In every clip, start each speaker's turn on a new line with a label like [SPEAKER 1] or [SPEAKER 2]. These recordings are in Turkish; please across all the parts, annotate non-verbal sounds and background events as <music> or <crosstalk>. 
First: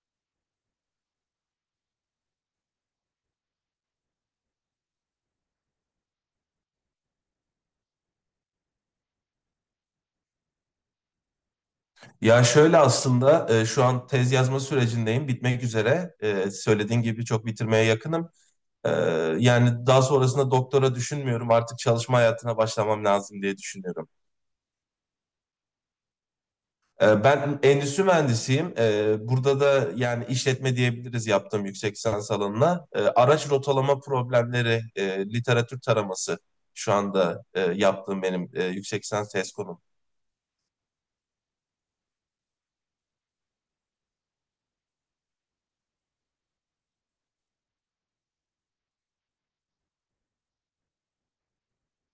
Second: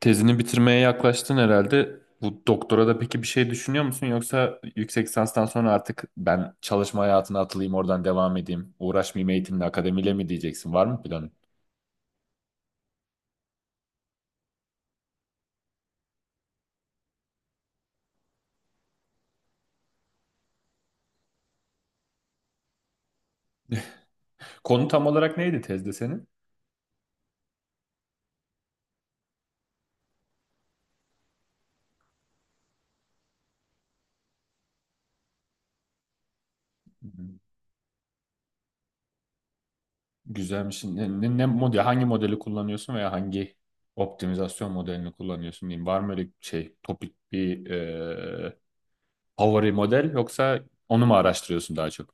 [SPEAKER 1] Tezini bitirmeye yaklaştın herhalde. Bu doktora da peki bir şey düşünüyor musun? Yoksa yüksek lisanstan sonra artık ben çalışma hayatına atılayım, oradan devam edeyim, uğraşmayayım eğitimle, akademiyle mi diyeceksin? Var mı planın?
[SPEAKER 2] Ya şöyle aslında şu an tez yazma sürecindeyim. Bitmek üzere. Söylediğin gibi çok bitirmeye yakınım. E, Yani daha sonrasında doktora düşünmüyorum. Artık çalışma hayatına başlamam lazım diye düşünüyorum.
[SPEAKER 1] Konu tam olarak neydi tezde senin?
[SPEAKER 2] Ben endüstri mühendisiyim. Burada da yani işletme diyebiliriz yaptığım yüksek lisans alanına. Araç rotalama problemleri, literatür taraması şu
[SPEAKER 1] Hmm.
[SPEAKER 2] anda yaptığım benim yüksek lisans tez konum.
[SPEAKER 1] Güzelmiş. Ne model, hangi modeli kullanıyorsun veya hangi optimizasyon modelini kullanıyorsun diyeyim. Var mı öyle şey, topik bir favori model yoksa onu mu araştırıyorsun daha çok?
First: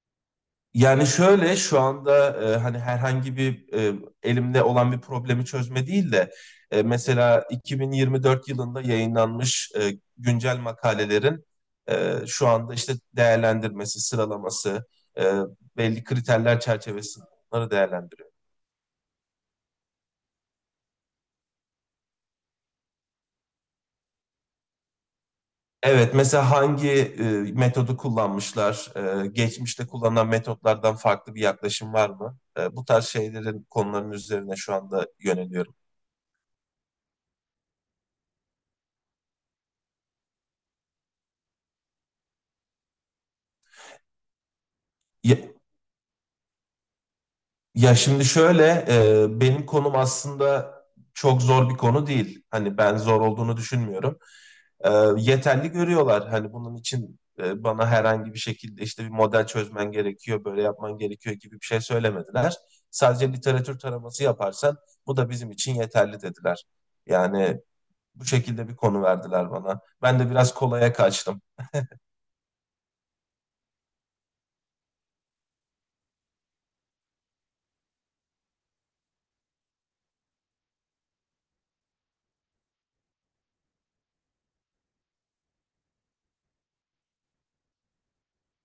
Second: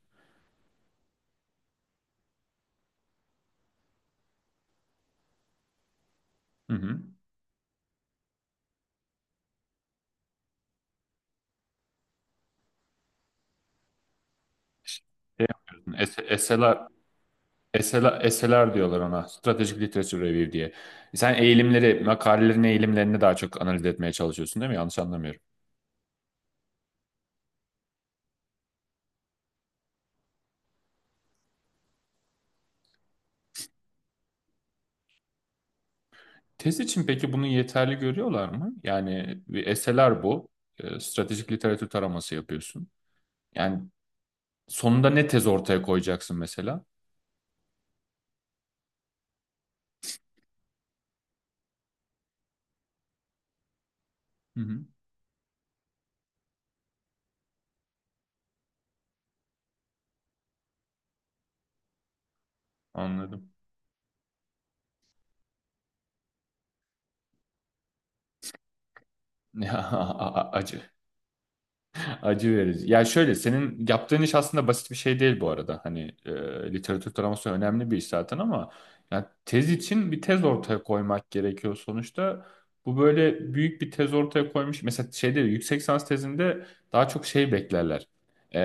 [SPEAKER 2] Yani şöyle şu anda, hani herhangi bir, elimde olan bir problemi çözme değil de
[SPEAKER 1] Hı hı.
[SPEAKER 2] mesela 2024 yılında yayınlanmış güncel makalelerin şu anda işte değerlendirmesi, sıralaması, e,
[SPEAKER 1] Şey yapıyorsun,
[SPEAKER 2] belli kriterler
[SPEAKER 1] SLR.
[SPEAKER 2] çerçevesinde bunları değerlendiriyor.
[SPEAKER 1] SLR, SLR diyorlar ona. Strategic Literature Review diye. Sen eğilimleri, makalelerin eğilimlerini daha çok analiz etmeye çalışıyorsun değil mi? Yanlış anlamıyorum.
[SPEAKER 2] Evet, mesela hangi metodu kullanmışlar, geçmişte kullanılan metotlardan farklı bir yaklaşım var mı? Bu tarz şeylerin konuların üzerine şu anda yöneliyorum.
[SPEAKER 1] Tez için peki bunu yeterli görüyorlar mı? Yani bir SLR bu. Stratejik literatür taraması yapıyorsun. Yani sonunda ne tez ortaya koyacaksın mesela?
[SPEAKER 2] Ya şimdi şöyle, benim konum aslında çok zor bir konu değil. Hani ben zor olduğunu düşünmüyorum.
[SPEAKER 1] Hı hı,
[SPEAKER 2] E, Yeterli görüyorlar. Hani bunun için bana herhangi bir şekilde işte bir model çözmen gerekiyor, böyle yapman gerekiyor gibi bir şey söylemediler. Sadece
[SPEAKER 1] anladım.
[SPEAKER 2] literatür taraması yaparsan bu da bizim için yeterli dediler. Yani bu şekilde bir konu verdiler
[SPEAKER 1] <laughs>
[SPEAKER 2] bana. Ben de
[SPEAKER 1] Ya,
[SPEAKER 2] biraz
[SPEAKER 1] acı.
[SPEAKER 2] kolaya kaçtım.
[SPEAKER 1] Acı verici. Ya şöyle senin yaptığın iş aslında basit bir şey değil bu arada. Hani literatür taraması önemli bir iş zaten ama ya tez için bir tez ortaya koymak gerekiyor sonuçta. Bu böyle büyük bir tez ortaya koymuş. Mesela şeyde yüksek lisans tezinde daha çok şey beklerler. E,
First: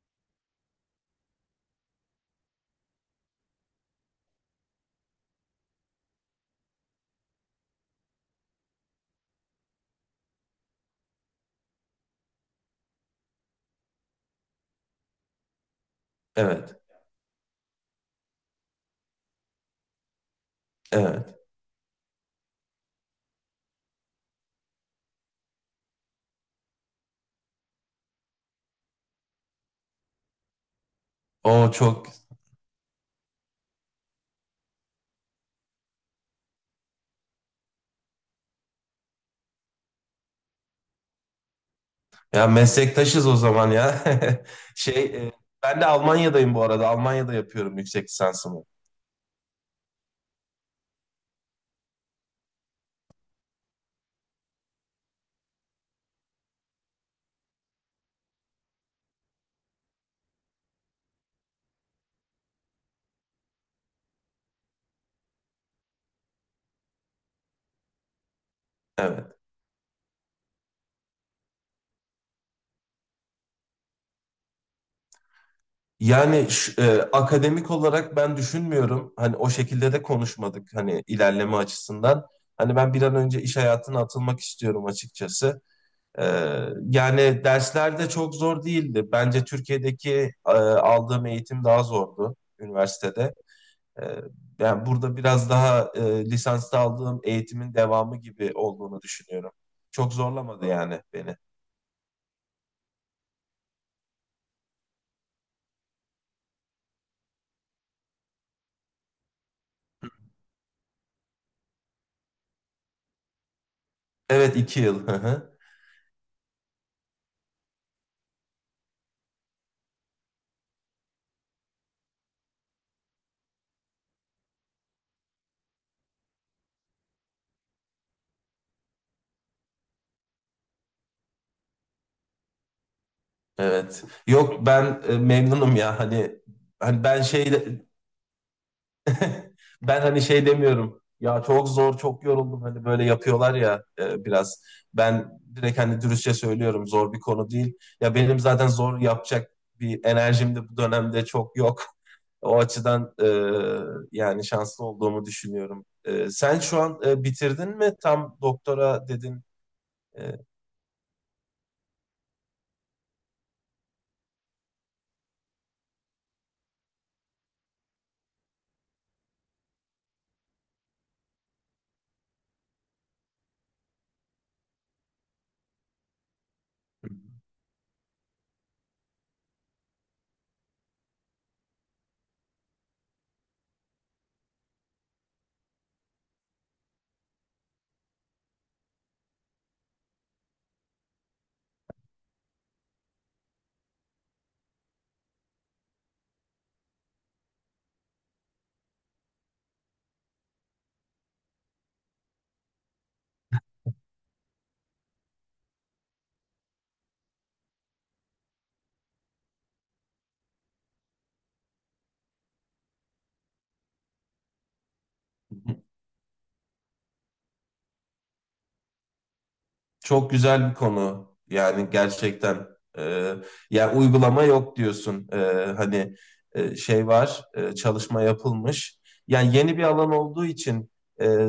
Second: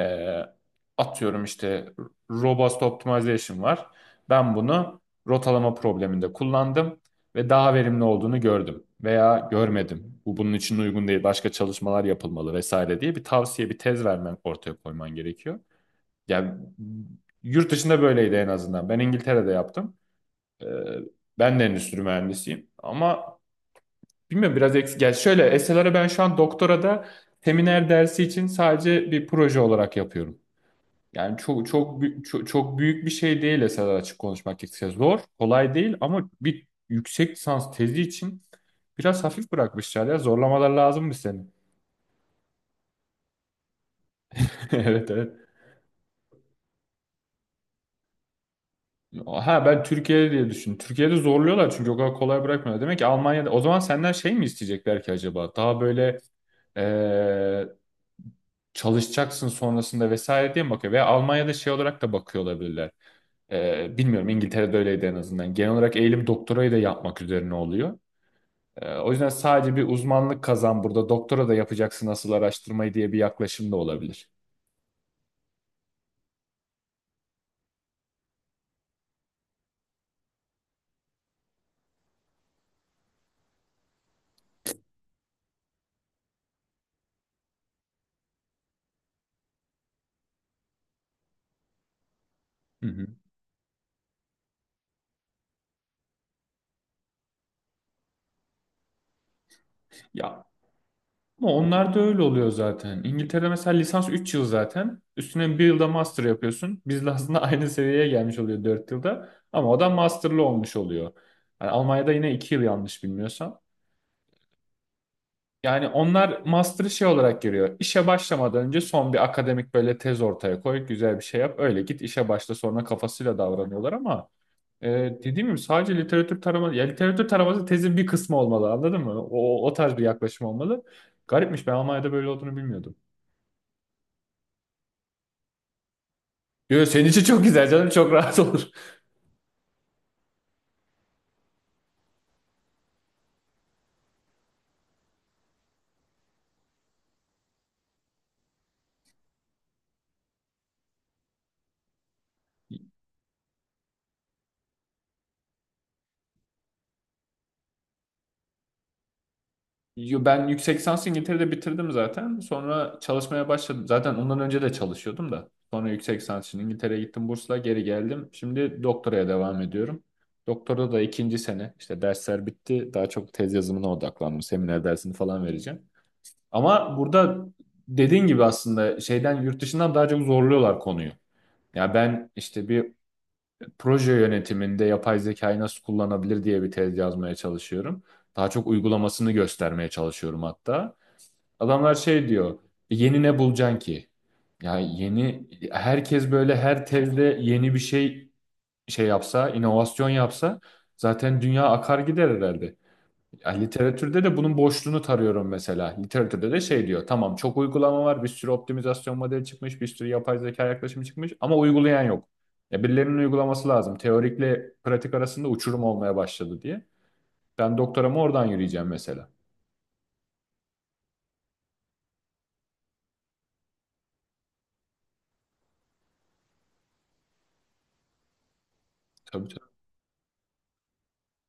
[SPEAKER 1] atıyorum işte robust optimization var. Ben bunu rotalama probleminde kullandım ve daha verimli olduğunu gördüm veya görmedim. Bu bunun için uygun değil, başka çalışmalar yapılmalı vesaire diye bir tavsiye, bir tez vermen ortaya koyman gerekiyor. Yani
[SPEAKER 2] Evet,
[SPEAKER 1] yurt dışında böyleydi en azından. Ben İngiltere'de yaptım. Ee,
[SPEAKER 2] evet.
[SPEAKER 1] ben de endüstri mühendisiyim ama bilmiyorum biraz eksik. Yani şöyle SLR'ı ben şu an doktorada seminer dersi için sadece bir proje olarak yapıyorum. Yani
[SPEAKER 2] O çok
[SPEAKER 1] çok, çok büyük bir şey değil esasında açık konuşmak gerekirse. Zor, kolay değil ama bir yüksek lisans tezi için biraz hafif bırakmışlar ya. Zorlamalar lazım mı senin?
[SPEAKER 2] Ya, meslektaşız o zaman ya.
[SPEAKER 1] <laughs>
[SPEAKER 2] <laughs> Şey,
[SPEAKER 1] Evet evet.
[SPEAKER 2] e, ben de Almanya'dayım bu arada. Almanya'da yapıyorum yüksek lisansımı.
[SPEAKER 1] Ha ben Türkiye'de diye düşün. Türkiye'de zorluyorlar çünkü o kadar kolay bırakmıyorlar. Demek ki Almanya'da o zaman senden şey mi isteyecekler ki acaba? Daha böyle eee, çalışacaksın sonrasında vesaire diye mi bakıyor? Veya Almanya'da şey olarak da bakıyor olabilirler. Bilmiyorum İngiltere'de öyleydi en azından. Genel olarak eğilim doktorayı da yapmak üzerine oluyor. O yüzden
[SPEAKER 2] Evet.
[SPEAKER 1] sadece bir uzmanlık kazan burada. Doktora da yapacaksın asıl araştırmayı diye bir yaklaşım da olabilir.
[SPEAKER 2] Yani akademik olarak ben düşünmüyorum. Hani o şekilde de konuşmadık hani ilerleme açısından. Hani ben bir an önce iş hayatına atılmak istiyorum açıkçası. E, Yani dersler de çok zor değildi. Bence Türkiye'deki aldığım eğitim daha zordu
[SPEAKER 1] Hı hı.
[SPEAKER 2] üniversitede. Ee, Yani burada biraz daha lisansta aldığım eğitimin devamı gibi olduğunu düşünüyorum. Çok
[SPEAKER 1] Ya
[SPEAKER 2] zorlamadı yani beni.
[SPEAKER 1] ama onlar da öyle oluyor zaten. İngiltere'de mesela lisans 3 yıl zaten. Üstüne bir yılda master yapıyorsun. Bizle aslında <laughs> aynı seviyeye gelmiş oluyor 4 yılda. Ama o da masterlı olmuş oluyor. Yani Almanya'da yine 2 yıl yanlış bilmiyorsam.
[SPEAKER 2] Evet, 2 yıl. Hı hı.
[SPEAKER 1] Yani onlar master'ı şey olarak görüyor. İşe başlamadan önce son bir akademik böyle tez ortaya koy, güzel bir şey yap. Öyle git işe başla sonra kafasıyla davranıyorlar ama. Dediğim gibi sadece literatür taraması, ya literatür taraması tezin bir kısmı olmalı anladın mı? O tarz bir yaklaşım olmalı. Garipmiş, ben Almanya'da böyle olduğunu bilmiyordum.
[SPEAKER 2] Evet. Yok, ben memnunum ya hani.
[SPEAKER 1] Yo,
[SPEAKER 2] Hani
[SPEAKER 1] senin
[SPEAKER 2] ben
[SPEAKER 1] için çok
[SPEAKER 2] şey
[SPEAKER 1] güzel canım, çok rahat olur.
[SPEAKER 2] <laughs> Ben hani şey demiyorum. Ya çok zor, çok yoruldum. Hani böyle yapıyorlar ya, biraz. Ben direkt hani dürüstçe söylüyorum. Zor bir konu değil. Ya benim zaten zor yapacak bir enerjim de bu dönemde çok yok. O açıdan yani şanslı olduğumu düşünüyorum. Sen şu an bitirdin mi? Tam doktora dedin. E,
[SPEAKER 1] Yo, ben yüksek lisansı İngiltere'de bitirdim zaten. Sonra çalışmaya başladım. Zaten ondan önce de çalışıyordum da. Sonra yüksek lisans için İngiltere'ye gittim, bursla geri geldim. Şimdi doktoraya devam ediyorum. Doktorda da ikinci sene, işte dersler bitti. Daha çok tez yazımına odaklandım. Seminer dersini falan vereceğim. Ama burada dediğin gibi aslında şeyden, yurt dışından daha çok zorluyorlar konuyu. Ya ben işte bir proje yönetiminde yapay zekayı nasıl kullanabilir diye bir tez yazmaya çalışıyorum. Daha çok uygulamasını göstermeye çalışıyorum hatta. Adamlar şey diyor, yeni ne bulacaksın ki? Ya yeni, herkes böyle her tezde yeni bir şey yapsa, inovasyon yapsa zaten dünya akar gider herhalde. Ya literatürde de bunun boşluğunu tarıyorum mesela. Literatürde de şey diyor. Tamam, çok uygulama var. Bir sürü optimizasyon modeli çıkmış. Bir sürü yapay zeka yaklaşımı çıkmış. Ama uygulayan yok. Ya birilerinin uygulaması lazım. Teorikle pratik arasında uçurum
[SPEAKER 2] <laughs>
[SPEAKER 1] olmaya başladı diye. Ben doktoramı oradan yürüyeceğim mesela.
[SPEAKER 2] Çok güzel bir konu. Yani gerçekten e, yani uygulama yok diyorsun. Hani şey var, çalışma yapılmış.
[SPEAKER 1] Tabii
[SPEAKER 2] Yani
[SPEAKER 1] tabii.
[SPEAKER 2] yeni bir alan olduğu için e,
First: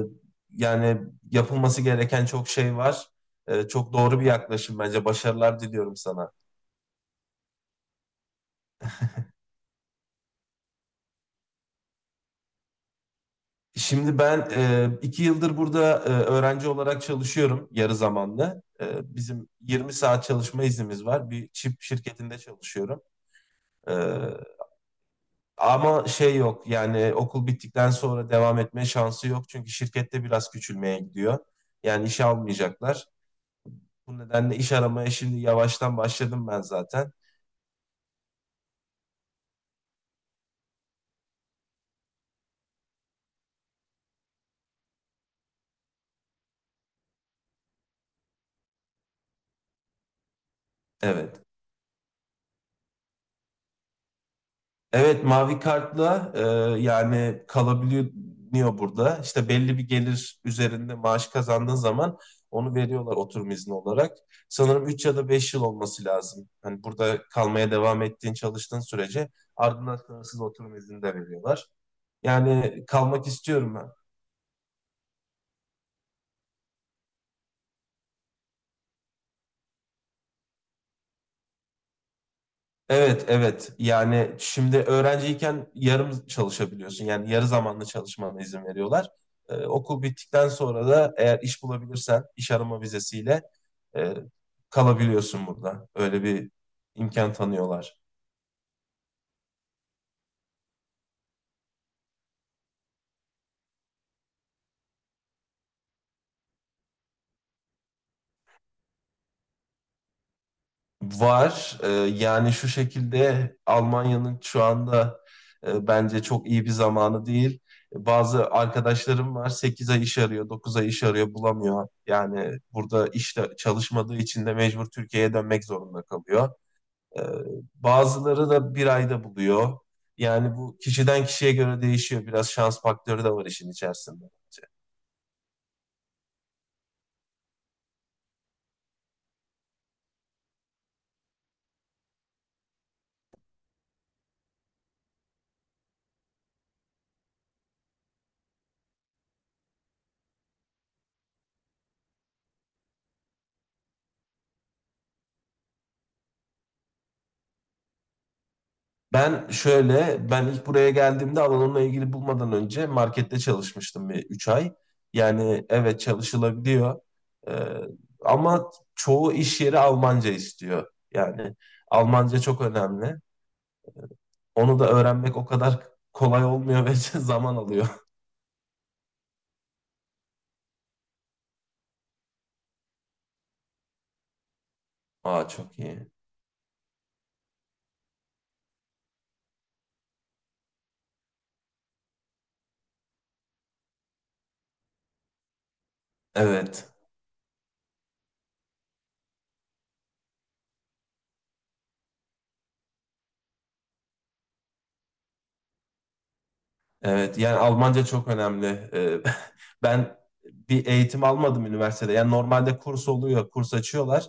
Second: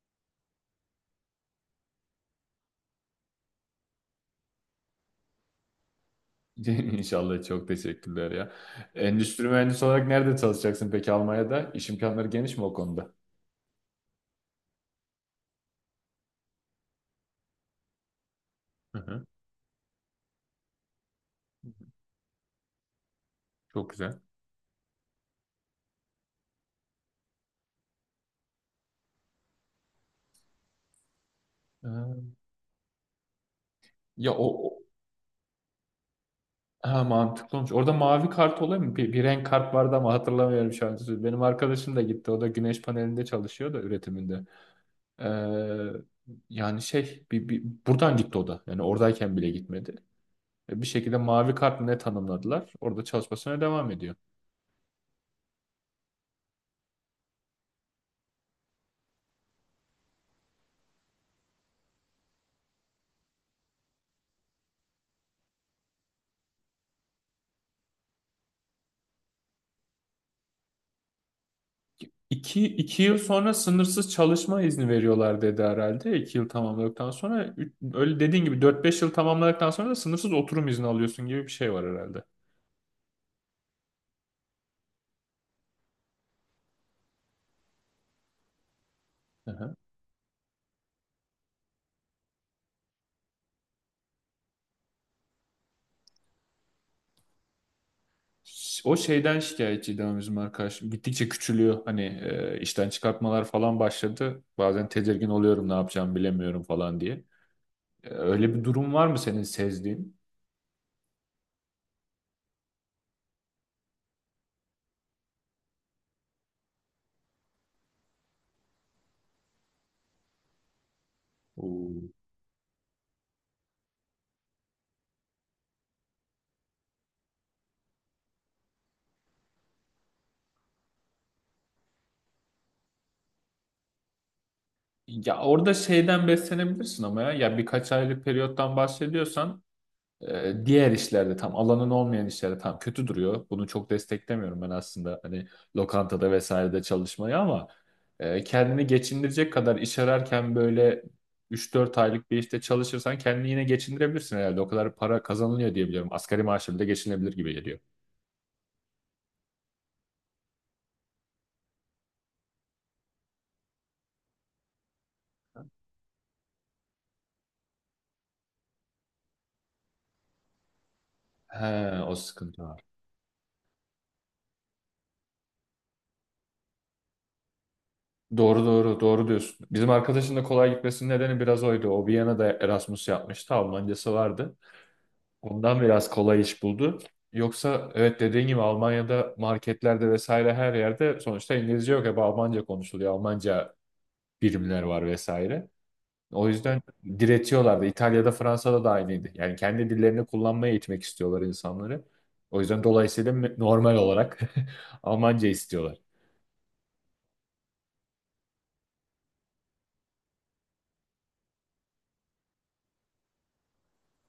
[SPEAKER 2] yani yapılması gereken çok şey var. Çok doğru bir yaklaşım bence. Başarılar diliyorum sana.
[SPEAKER 1] <laughs> İnşallah, çok teşekkürler ya. Endüstri mühendisi olarak nerede çalışacaksın peki Almanya'da? İş imkanları geniş mi o konuda?
[SPEAKER 2] Şimdi ben 2 yıldır burada öğrenci olarak çalışıyorum yarı zamanlı.
[SPEAKER 1] Hı hı.
[SPEAKER 2] Bizim 20 saat çalışma iznimiz var. Bir çip şirketinde çalışıyorum.
[SPEAKER 1] Çok
[SPEAKER 2] E,
[SPEAKER 1] güzel.
[SPEAKER 2] Ama şey yok yani okul bittikten sonra devam etme şansı yok. Çünkü şirkette biraz küçülmeye gidiyor. Yani işe
[SPEAKER 1] Ee,
[SPEAKER 2] almayacaklar. Bu
[SPEAKER 1] Ya
[SPEAKER 2] nedenle iş
[SPEAKER 1] o,
[SPEAKER 2] aramaya şimdi yavaştan başladım ben
[SPEAKER 1] Ha,
[SPEAKER 2] zaten.
[SPEAKER 1] mantıklı olmuş. Orada mavi kart oluyor mu? Bir renk kart vardı ama hatırlamıyorum şu an. Benim arkadaşım da gitti. O da güneş panelinde çalışıyor, da üretiminde. Ee, yani şey, buradan gitti o da. Yani oradayken bile gitmedi. Bir şekilde
[SPEAKER 2] Evet.
[SPEAKER 1] mavi kart mı ne tanımladılar. Orada çalışmasına devam ediyor.
[SPEAKER 2] Evet, mavi kartla yani kalabiliyor burada. İşte belli bir gelir üzerinde maaş kazandığın zaman onu veriyorlar oturum izni olarak. Sanırım 3 ya da 5 yıl olması lazım. Hani burada kalmaya devam ettiğin çalıştığın sürece ardından sınırsız oturum izni de veriyorlar.
[SPEAKER 1] İki,
[SPEAKER 2] Yani
[SPEAKER 1] iki yıl
[SPEAKER 2] kalmak
[SPEAKER 1] sonra
[SPEAKER 2] istiyorum ben.
[SPEAKER 1] sınırsız çalışma izni veriyorlar dedi herhalde. 2 yıl tamamladıktan sonra öyle dediğin gibi 4-5 yıl tamamladıktan sonra da sınırsız oturum izni alıyorsun gibi bir şey var herhalde.
[SPEAKER 2] Evet, evet. Yani şimdi öğrenciyken yarım çalışabiliyorsun. Yani yarı zamanlı çalışmana izin veriyorlar. Okul bittikten sonra da eğer iş bulabilirsen iş arama vizesiyle e, kalabiliyorsun burada. Öyle bir imkan tanıyorlar.
[SPEAKER 1] O şeyden şikayetçiydi ama bizim arkadaşım. Gittikçe küçülüyor. Hani işten çıkartmalar falan başladı. Bazen tedirgin oluyorum, ne yapacağımı bilemiyorum falan diye. Öyle bir durum var mı senin sezdiğin?
[SPEAKER 2] Var. Yani şu şekilde Almanya'nın şu anda bence çok iyi bir zamanı değil. Bazı arkadaşlarım var 8 ay iş arıyor, 9 ay iş arıyor bulamıyor.
[SPEAKER 1] Oo.
[SPEAKER 2] Yani burada işte çalışmadığı için de mecbur Türkiye'ye dönmek zorunda kalıyor. Ee, Bazıları da bir ayda buluyor. Yani bu kişiden kişiye göre değişiyor. Biraz şans faktörü de var işin içerisinde.
[SPEAKER 1] Ya orada şeyden beslenebilirsin ama ya. Ya birkaç aylık periyottan bahsediyorsan Diğer işlerde, tam alanın olmayan işlerde tam kötü duruyor. Bunu çok desteklemiyorum ben aslında, hani lokantada vesairede çalışmayı, ama kendini geçindirecek kadar iş ararken böyle 3-4 aylık bir işte çalışırsan kendini yine geçindirebilirsin herhalde. O kadar para kazanılıyor diye biliyorum. Asgari maaşla bile geçinebilir gibi geliyor.
[SPEAKER 2] Ben ilk buraya geldiğimde alanımla ilgili bulmadan önce markette çalışmıştım bir 3 ay. Yani evet, çalışılabiliyor. Ee, Ama çoğu iş yeri Almanca istiyor. Yani
[SPEAKER 1] He, o
[SPEAKER 2] Almanca çok
[SPEAKER 1] sıkıntı var.
[SPEAKER 2] önemli. Onu da öğrenmek o kadar kolay olmuyor ve <laughs> zaman alıyor.
[SPEAKER 1] Doğru doğru doğru diyorsun. Bizim arkadaşın da kolay gitmesinin nedeni biraz oydu. O Viyana'da Erasmus yapmıştı. Almancası vardı.
[SPEAKER 2] Aa, çok
[SPEAKER 1] Ondan
[SPEAKER 2] iyi.
[SPEAKER 1] biraz kolay iş buldu. Yoksa evet, dediğin gibi Almanya'da marketlerde vesaire, her yerde sonuçta İngilizce yok. Hep Almanca konuşuluyor. Almanca birimler var vesaire. O yüzden
[SPEAKER 2] Evet.
[SPEAKER 1] diretiyorlardı. İtalya'da, Fransa'da da aynıydı. Yani kendi dillerini kullanmaya eğitmek istiyorlar insanları. O yüzden dolayısıyla normal olarak <laughs> Almanca istiyorlar.
[SPEAKER 2] Evet, yani Almanca çok önemli. <laughs> Ben bir eğitim almadım üniversitede. Yani normalde kurs oluyor, kurs açıyorlar.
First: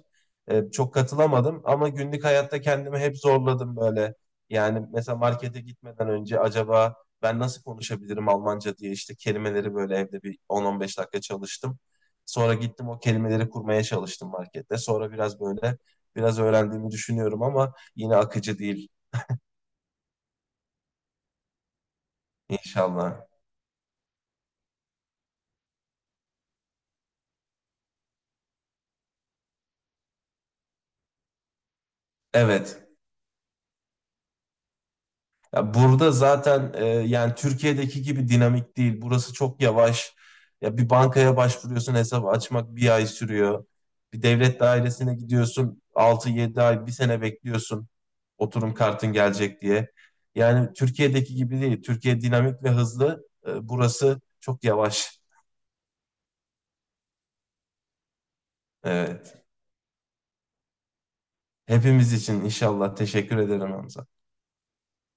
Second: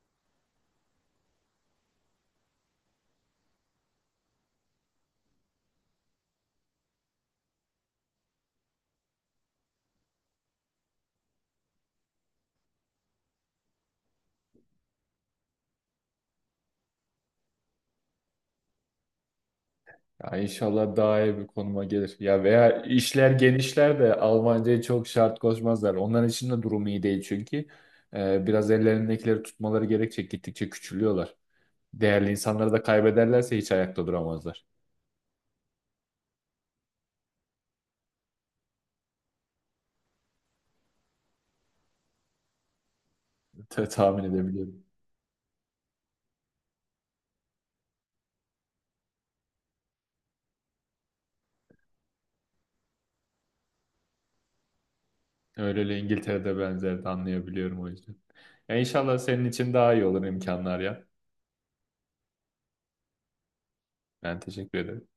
[SPEAKER 2] Çok katılamadım ama günlük hayatta kendimi hep zorladım böyle. Yani mesela markete gitmeden önce acaba ben nasıl konuşabilirim Almanca diye işte kelimeleri böyle evde bir 10-15 dakika çalıştım. Sonra gittim o kelimeleri kurmaya çalıştım markette. Sonra biraz böyle biraz öğrendiğimi düşünüyorum ama yine akıcı değil
[SPEAKER 1] Ya inşallah daha iyi bir konuma gelir. Ya veya
[SPEAKER 2] inşallah.
[SPEAKER 1] işler genişler de Almanca'ya çok şart koşmazlar. Onların için de durum iyi değil çünkü. Biraz ellerindekileri tutmaları gerekecek. Gittikçe küçülüyorlar. Değerli insanları da
[SPEAKER 2] Evet.
[SPEAKER 1] kaybederlerse hiç ayakta duramazlar.
[SPEAKER 2] Ya burada zaten yani Türkiye'deki gibi dinamik değil. Burası çok yavaş. Ya bir bankaya başvuruyorsun, hesap açmak bir ay sürüyor.
[SPEAKER 1] Ta-
[SPEAKER 2] Bir
[SPEAKER 1] tahmin
[SPEAKER 2] devlet
[SPEAKER 1] edebiliyorum.
[SPEAKER 2] dairesine gidiyorsun 6-7 ay bir sene bekliyorsun oturum kartın gelecek diye. Yani Türkiye'deki gibi değil. Türkiye dinamik ve hızlı. Burası çok yavaş.
[SPEAKER 1] Öyle öyle, İngiltere'de benzerdi, anlayabiliyorum o yüzden. Ya inşallah senin
[SPEAKER 2] Evet.
[SPEAKER 1] için daha iyi olur imkanlar ya.
[SPEAKER 2] Hepimiz için inşallah. Teşekkür ederim Hamza.
[SPEAKER 1] Ben teşekkür ederim.